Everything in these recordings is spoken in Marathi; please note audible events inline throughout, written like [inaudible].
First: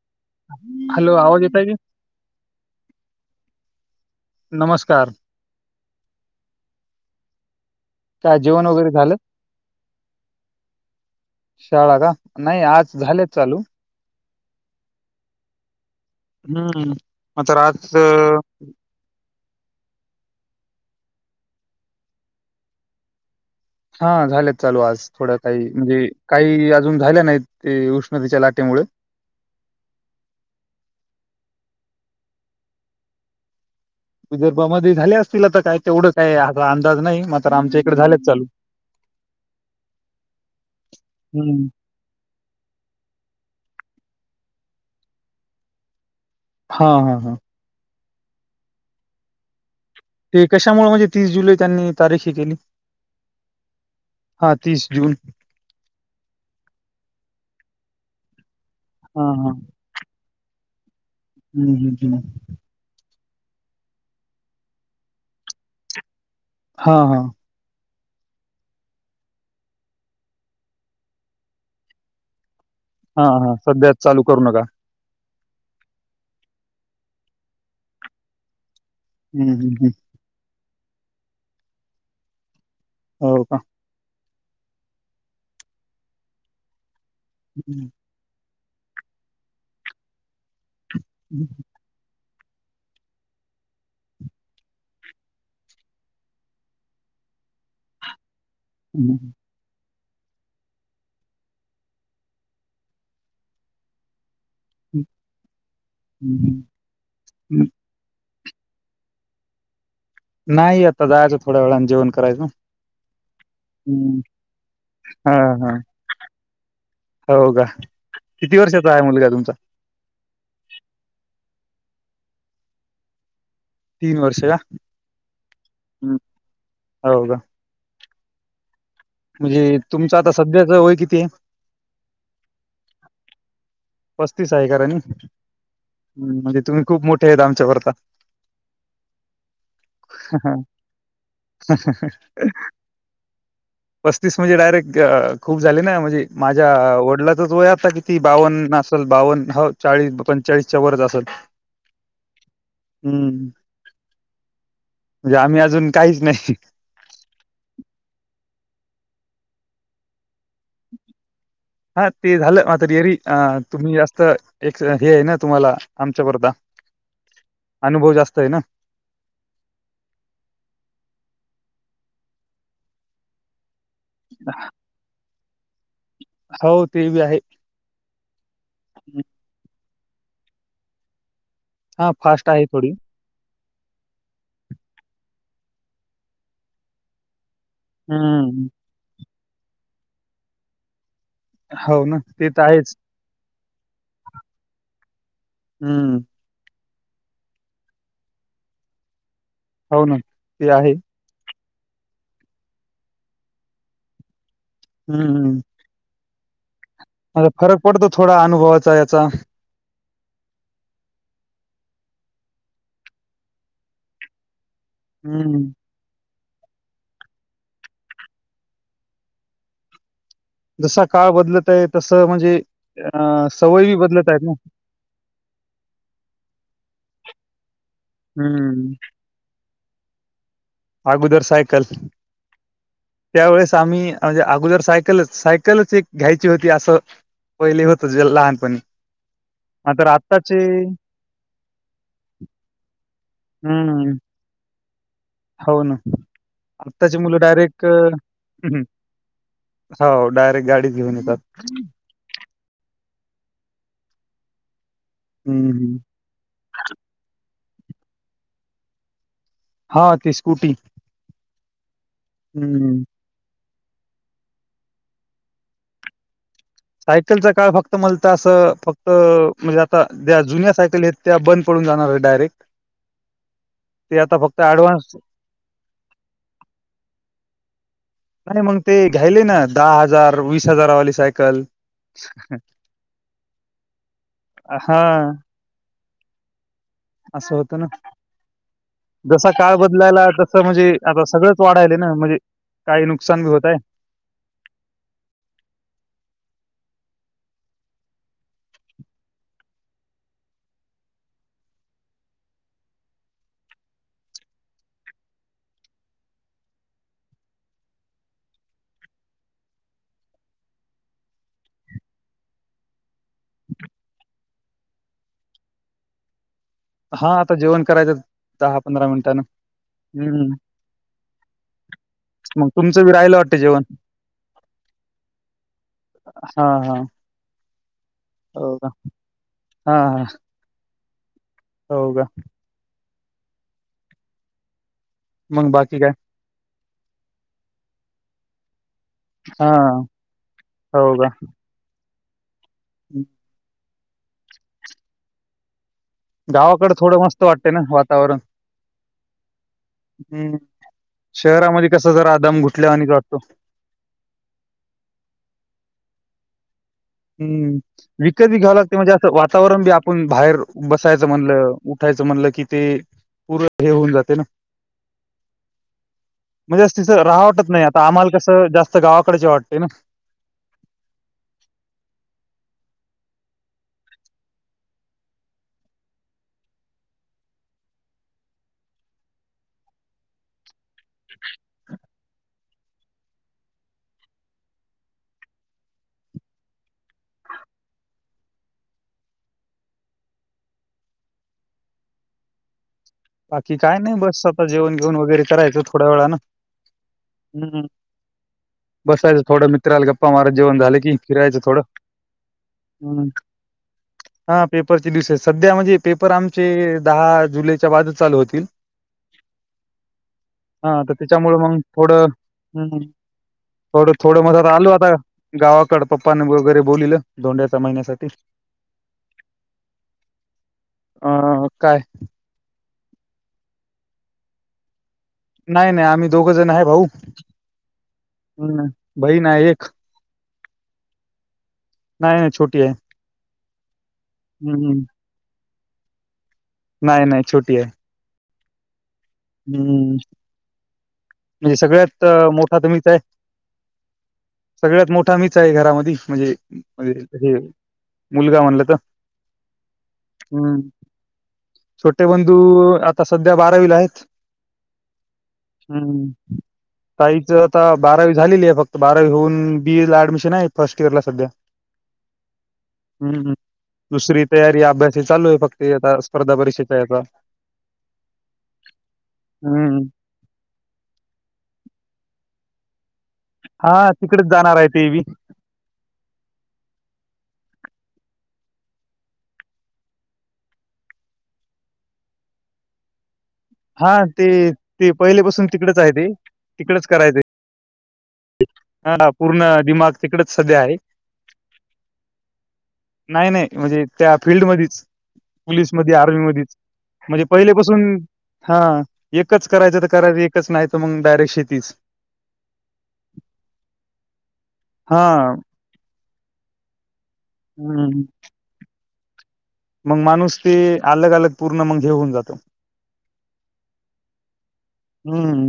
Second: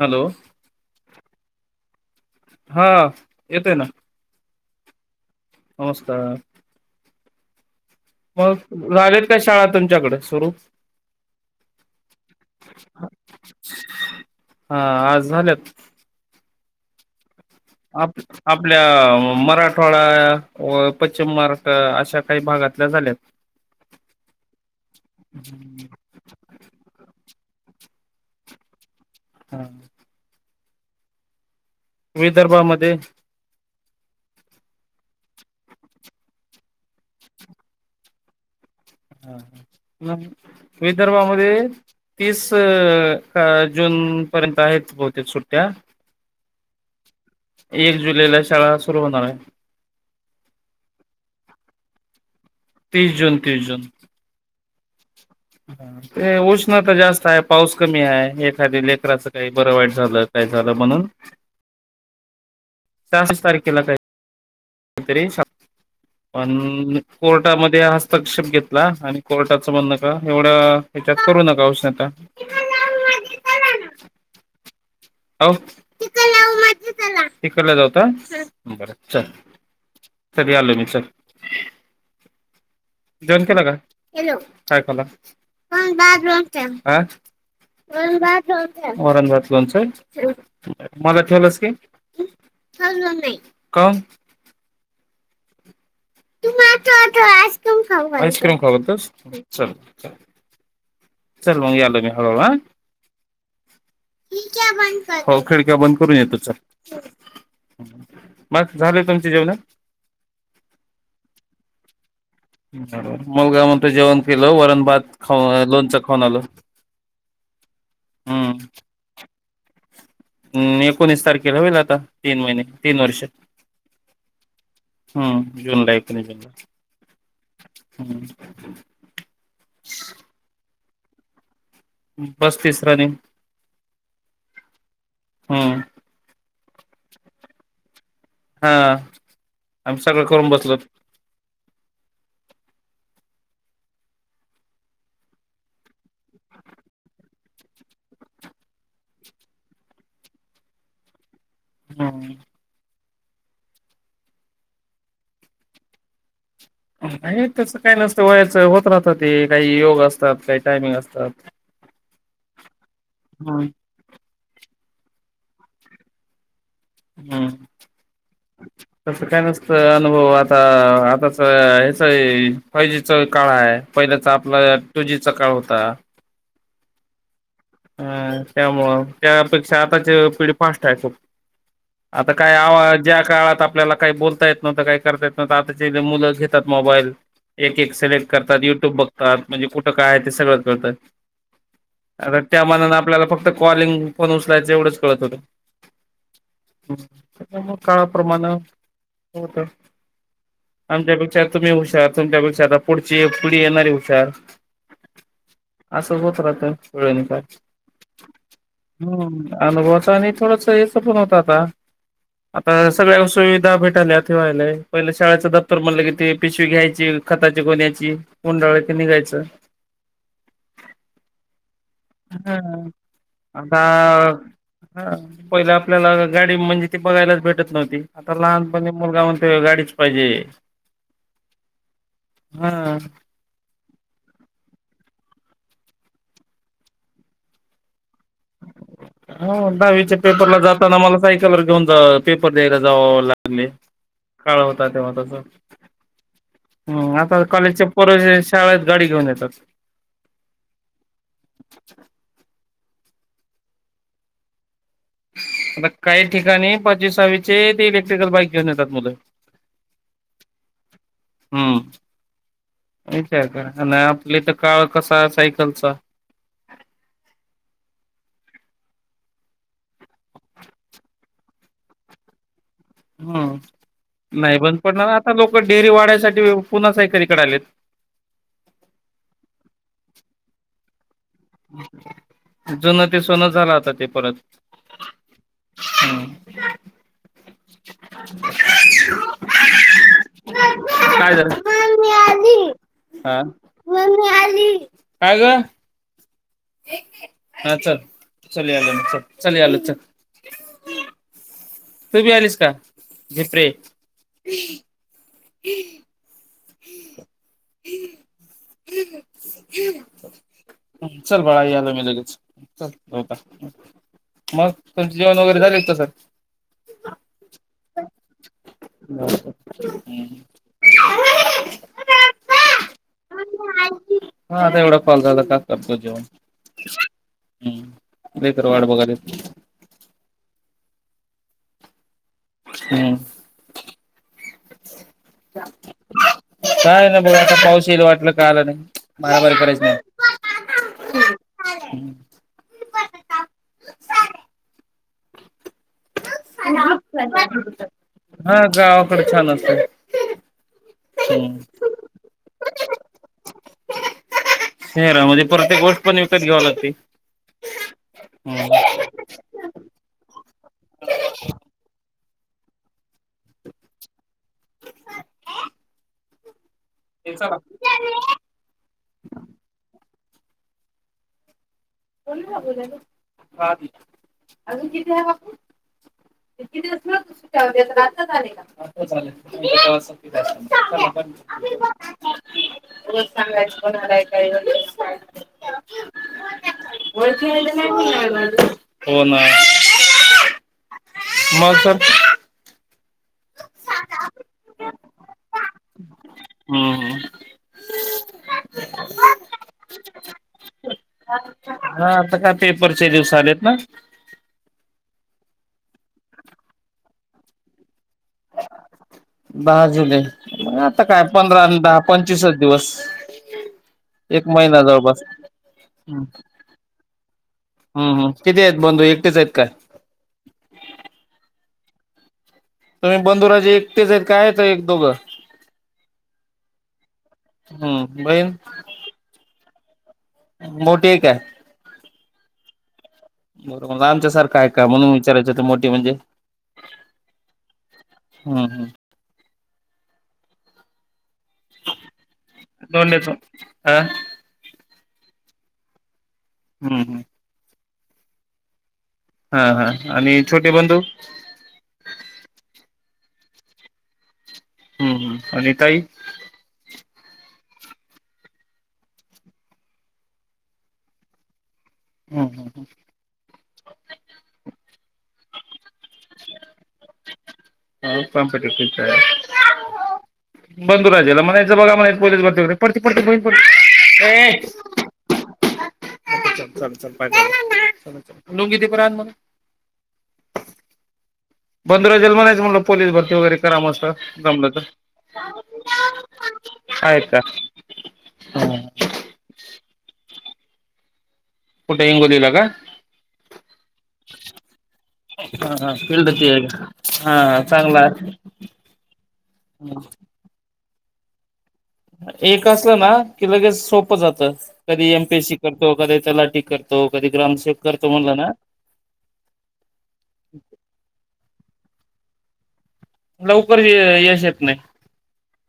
Hello hello! आवाज [unintelligible] हा येतोय ना. नमस्कार. नमस्कार. काय जेवण मग वगैरे झालं. झालेत काय शाळा तुमच्याकडे सुरू शाळा का? नाही आज झाले चालू. हा आज झाल्यात. हम्म. मग तर आज आप अं, आपल्या मराठवाडा व पश्चिम महाराष्ट्र अशा काही भागातल्या झाल्यात हा झाल्यात चालू आज थोड काही म्हणजे काही अजून झाल्या नाहीत ते उष्णतेच्या लाटेमुळे हा. विदर्भामध्ये विदर्भामध्ये झाले असतील आ तर काय तेवढं काय हा अंदाज नाही मात्र आमच्या इकडे झाले चालू म विदर्भामध्ये हम्म तीस जून पर्यंत आहेत बहुतेक सुट्ट्या हा हा. हा [unintelligible] जुलैला शाळा सुरू होणार आहे ते कशामुळे म्हणजे तीस जुलै त्यांनी तारीखी केली तीस जून, तीस जून हा तीस जून ते उष्णता जास्त हाय पाऊस कमी हाय कधी हा लेकराच काही हा बरं वाईट झालं - झालं म्हणून हम्म हम्म हम्म. तारखेला का तरी [inaudible] हा पण हा कोर्टामध्ये हस्तक्षेप घेतला आणि कोर्टाचं म्हण नका एवढ्या हच्यात करू नका उष्णता हा हा सध्या चालू करू नका काऊ [unintelligible] जाऊ का- हम्म हम् हम् यालं मी चल जेवन केला का? केलो [unintelligible] हा हम्म [unintelligible] वरण भात लोणचं, हम. मला ठेवलास की [unintelligible] का? तू मा आ आज आईस्क्रीम खऊ, आईस्क्रीम होतस, हम्म हम्म. चल चल मग याल मी हळू हळू आ खिडक्या बंद कर हो खिडक्या बंद करून येतो. हम्म. चल मग झालं तुमची जेवण? नाही आता जायच थोड्या वेळाने जेवण करायचं. मुलगा म्हणतोय हम्म. जेवण केलं वरण भात हा खाऊ हा लोणच खाऊन आलो. हो का हम. किती वर्षाचा आहे मुलगा तुमचा हम एकोणीस तारखेला ला होईल आता तीन महिने, तीन वर्ष तीन वर्ष का हम. जुनला हम्म. एकोणिसाला हम [inaudible] मजे तुमचं आता सध्याच वय किती? ते पस्तीस रनिंग पस्तीस आहे का रनिंग? हम्म म्हणजे तुम्ही खूप मोठे आहेत, आच्या बरका. हा आम्ही सगळं करून बसलोत. ह. ह. ह. पस्तीस म्हणजे डायरेक्ट अ खूप झाले ना म्हणजे, माझ्या वडलाचाच वय आता किती बावन्न असल, बावन्न ह चाळीस पंचेचाळीसच्या वरच असल. हम. हम, म्हणजे आम्ही अजून काहीच नाही. नाही तसा काही नसतं वयाचं होत राहत. ते काही योग असतात. काय टायमिंग असतात. हा ते झालं रिअली अ हम्म तुम्ही जास्त एक हे आहे ना तुम्हाला आमच्या वरचा हम तस काय नसत. अनुभव आता आताचा फायजी चा काळ आहे पहिल्याचा आपला टूजी चा काळ होता हो ते बी आहे हा त्यामूळ त्यापेक्षा पिढी फास्ट आहे खूप हां, आता फास्ट काय आहे आव थोडी. ज्या काळात आपल्याला काही बोलता येत नव्हं काही करता येत नव्हत आता जेथ मुलं तिथंच मोबाईल एक एक सिलेक्ट करतात हम्म. युट्यूब बघतात म्हणजे कुठं काय आहे ते सगळंच करळतं होना ते तर त्या मनान आहेच. आपल्याला फक्त फक्त कॉलिंग फोन उचलायच एवढंच कळत होतं हम त्यांच्या मूळ काळाप्रमाण होत हो ना, ते आहे. आमच्यापेक्षा [unintelligible] तुम्ही हुशार तुमच्यापेक्षा आता पुढची पीडी येणारी हुशार हं. असंच होत रा हो का फरक पडतो थोडा अनुभवाचा याचा अनुभवाचा आणि थोडस हेच पण होत आता आता सगळ्या सुविधा भेटायल्यावा्हायला पहिले शाळेचं हं. दप्तर म्हणलं कि ते पिशवी घ्यायची खताची गन्याची गुंडाळायचं निघायचं जसा काळ बदलत आहेत ह आता बदलत आहेत ना. पहिले आपल्याला गाडी म्हणजे बघायला भेटत नाही आता लहानपणी हं. मुलगा म्हणतो गाडी पाहिजे अगोदर सायकल हा त्यावेेळेस आम्ही म्हणजे अगोदर सायकलच सायकलच एक घ्यायची होती असं पहिले होत हा दहावीच्या आत्ताचे पेपरला जाताना मला सायकलवर घेऊन जा पेपर द्यायला जाव लागले हं. काळ तेव्हा तसं हो ना हं, आत्ताची मुलं आता डायरेक्ट कॉलेजच्या पोर शाळेत गाडी घेऊन येतात हो डायरेक्ट गाडीत घेऊन येतात हं, हं. आता काही ठिकाणी पचवीसावीस ते इलेक्ट्रिकल बाईक घेऊन येतात मु हा ते स्कूटी हम्म हम्म विचार करा आणि आपली तर काळ कसा आहे सायकलचा सायकलचा काळ फक्त मलातर असं फक्त म्हणजे त्या्या जुन्या सायकल आहेत त्या बंद पडून जाणार आहे डायरेक्ट ते आता हम्म नाही फक्त बंद पडणार ऍडव्हान्स आता लोक डेरी वाढायसाठी पुन्हा सा एककरीकडे आलेत नाही मग ते स जुनं ते सोनं झाला होता ते परत हा हम् असं होत ना जसा काळ बदलायला तसं म्हणजे आता काय झालं? सगळंच वाढायल ना म्हणजे काही हा. नुकसान बी होतय मम्मी आली. काय ग हा चल ल आलं ना च ल आलं च तूबी आलीस का झिप्रे हम् चल बाळा आलो मी लगेच च होता मग तुमचे जेवण वगैरे झाले होत सर हा आता जेवण करायचं दहा पंधरा हा मिनिटांने हम्म [unintelligible] पप्पा, मग तुमचं बी राहिलं वाटतं जेवण [unintelligible] हां आता एवढा काॅल झाला का करतो जेवण, हा हा हं लेकरं हो वाट का बघत असतील. हा हा हो का हम्म मंग बाकी काय? काय ना [unintelligible] बघ आता पाऊस येईल वाटलं, का आला नाही. [unintelligible] बराबर हा करायच नाही. हम् [unintelligible] गावाकडे थोडं मस्त वाटतय ना वातावरण. हा गावाकडे छान असत हम् हम्म शहरामध्ये कस जरा दम गुठल्यावाणीच वाटतो. शहरामध्ये प्रतेक गोष्ट पण विकत घ्याव लागते. हं, विकत बी घ्यावं हम्म. लागते, म्हणजे असं वातावरण बी आपण बाहेर बसायचं म्हणलं उठायचं त म्हणलं की ते, पूर हे होऊन जाते ना म्हणजेच तिथं राहाव वाटत नाही, आता आम्हाला कसं जास्त गावाकडच यावं वाटते ना. [unintelligible] [unintelligible] अजून किती आहे [unintelligible] आताच आले का [unintelligible] उगाच सांगायचय कोण आलंय काय नाही आले [unintelligible] हो ना [unintelligible] मग तर बाकी काय नाही बस आता जेवण घेऊन वगैरे करायचं थोड्या वेळा ना, हम्म हम् बसायचं थोडं मित्र आला गप्पा मारत जेवण झाले कि फिरायचं थोडं, हा आता काय पेपरचे हम् दिवस आलेत ना हां पेपरचे दिवस आहेत सध्या म्हणजे पेपर आमचे दहा जुलै [unintelligible] चालू होतील, दहा जुलै मग हां आता तर काय त्याच्यामुळे पंधरा मग आणि दहा थोडं, पंचवीसच दिवस हं, थोडं एक मंग जरा महिना आलो आता जवळपास गावाकडं हम्म पप्पाने वगैरे बोलीवलं धोंड्याच्या महिन्यासाठी. हम्म किती आहेत बंधू एकटेच आहेत काय अं काय तुम्ही बंधुराजे एकटेच आहेत काय? त एक दोघं नाही नाही आम्ही दोघ जण आहे भाऊ, हम्म बहीण हं बहीण आहे एक मोठी एक आहे. नाही नाही छोटी आहे. [unintelligible] आमच्या सारखं आहे का हम्म म्हणून विचारयचं होत मोठ ते म्हणजे नाही नाही छोटी आहे. हम् हम् हम्म म्हणजे सगळ्यात मोठा तुम्हीच आहे. दोंड्याच हा सगळ्यात मोठा मीच आहे घरामधी म्हणजे हम्म म्हण हम्म हे मुलगा म्हणलं तर हां हां आणि [inaudible] छोटे हम्म बंधू छोटे बंधू सध्या बारावीला आहेत हम्म हम्म आणि [inaudible] ताई ताईचं आता बारावी झालेली आहे फक्त बारावी होऊन बीएला ऍडमिशन आहे फर्स्ट इयर ला सध्या. हम्म हम्म हम्म दुसरी तयारी अभ्यास- चालू आहे फक्त ते आता स्पर्धा परीक्षेच्या याचा- हम्म [unintelligible] बंधु राजेना म्हणायाच बघा म्हना पोलीस भरती वगैरे [unintelligible] हा तिकडेच ये जाणार आहे ते बी चाल चाल पाहिजे लोंगी दे बर अण मला पंधरा जेल म्हणायच मला पोलीस भरती वगैरे. करा मस्त हा ते जमलं तर. ते पहिलेपासून तिकडेच आहे ते तिकडेच आहेत का करायचं. ह पूर्ण दिमाग तिकडच. सध्या आहे कुठे हिंगोलीला का? नाही नाही म्हणजे त्या फिल्ड मधीच हा पोलीस हा मध्ये, फिल्ड आर्मी ती आहे मध्येच, का? म्हणजे हा पहिले चांगला पासून आहे हा एकच करायचं तर करायच एकच नाही. मग डायरेक्ट शेतीच. एक कस ना! लगेच सोपं जातं कधी हा एमपीएससी करतो कधी तलाठी करतो. कधी ग्रामसेवक करतो हम्म म्हणला ना? मग माणूस ते अलग -अलग पूर्ण मग घेऊन जातं. लवकर यश येत नाही. हम्म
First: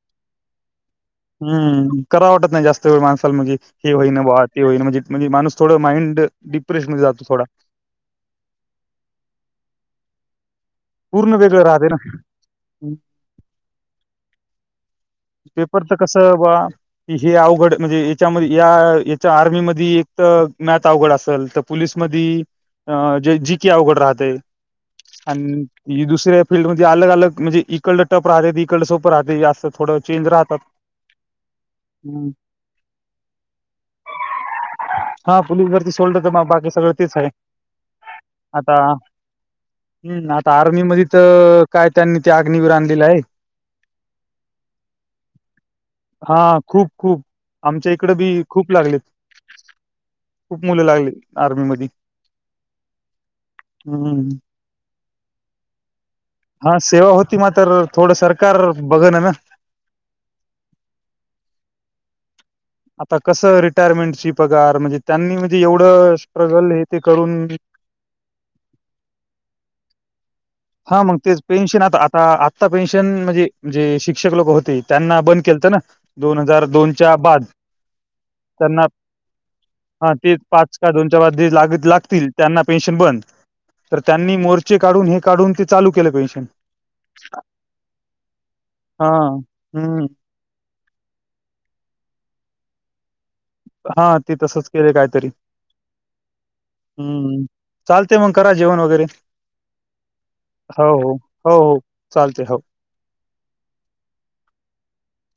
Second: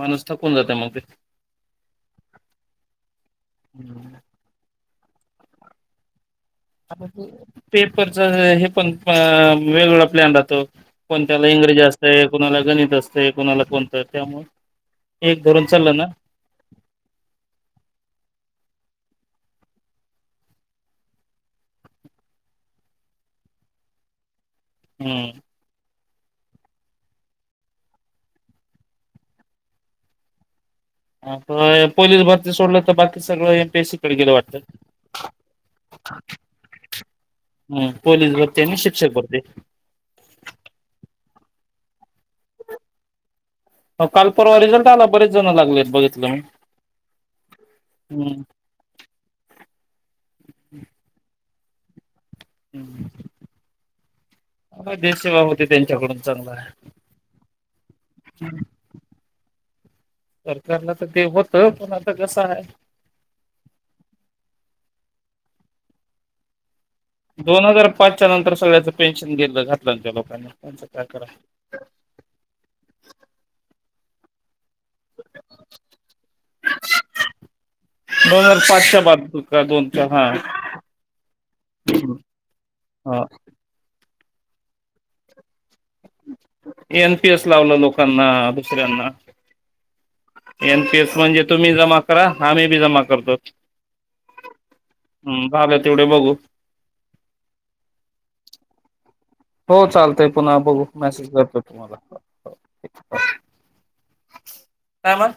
माणूस थकून जाते मग ते. हम्म करा वाटत नाही जास्त वेळ माणसाला म्हणजे ही होई ना बुवा ती होईन म्हणजे म्हणजे माणूस थोडं माइंड डिप्रेशन मध्ये जातो थोडा. पेपरच हे पण वेगळं- आपल्यातो. पूर्ण कोणत्याला वेगळं इंग्रजी राहते ना. असतय कोणाला गणित असतय कोणाला कोणतं त्यामुळ पेपर तर कस बा की हे अवघड म्हणजे याच्यामध्ये या! आर्मी मधी एक तर मॅथ अवघड असेल तर पोललीस मध जीकी अवघड राहते. हम्म अन्. दुसऱ्या फीलल्डमध्ये अलग- अलग म्हणजे इकडलं टप राहतेात इकडं सोपं राहते असं. थोडं चेंज राहतात. पोलीस हम्म. भरती सोडलं तर बाकी सगळं एमपीएस सी कडे गेलं वाटत हा पोलीस भरती सोडलं तर मग बाकी सगळं तेच आहे. हम्म पोलीस भरती आता आणि शिक्षक भरती. हम्म आता आर्मी मध्ये तर काय त्यांनी ते अग्निवर आणलेलं आहे. अ काल परवा रिझल्ट आला बरेच जण लागलेत बघितलं मी हा खूप खूप आमच्या इकडं हम्म बी खूप लागलेत, खूप मुलं लागली. आर्मी मध्ये हम्म. हम्म देशसेवा होते त्यांच्याकडून. चांगला आहे. हा सेवा होती मातर थोडं सरकार बघ ना ना. सरकारला ते होतं पण आता कसं आहे. आता कसं रिटायरमेंटची पगार म्हणजे त्यांनी म्हणजे एवढं स्ट्रगलय. दोन हजार पाचच्या नंतर सगळ्याचं पेन्शन गेलं [unintelligible] [inaudible] हा मग करा तेच पेन्शन आता आता आत्ता पेन्शन म्हणजेे जे शिक्षक लोकं होती. त्यांना बंद केलतं ना दोन हजार दोनच्या बाद दोन हजार त्यांना पाचच्या बाद का दोनच्या हा तेच पाच का दोनच्या बाद लागतील त्यांना पेन्शन बंद हा तर त्यांनी मोर्चे काढून हे. काढून ते चालू केलं पेन्शन एनपीएस लावला लोकांना हा दुसऱ्यांना हम्म एनपीएस म्हणजे तुम्ही जमा करा आम्ही बी जमा करतो. हा ते तसंच केले कायतरी हम्म झालं तेवढे बघू हम्म चालते मग करा जेवण वगैरे. हो चालतंय पुन्हा हो, बघू हो. मेसेज हो, करतो हो. तुम्हाला चालते हो. काय म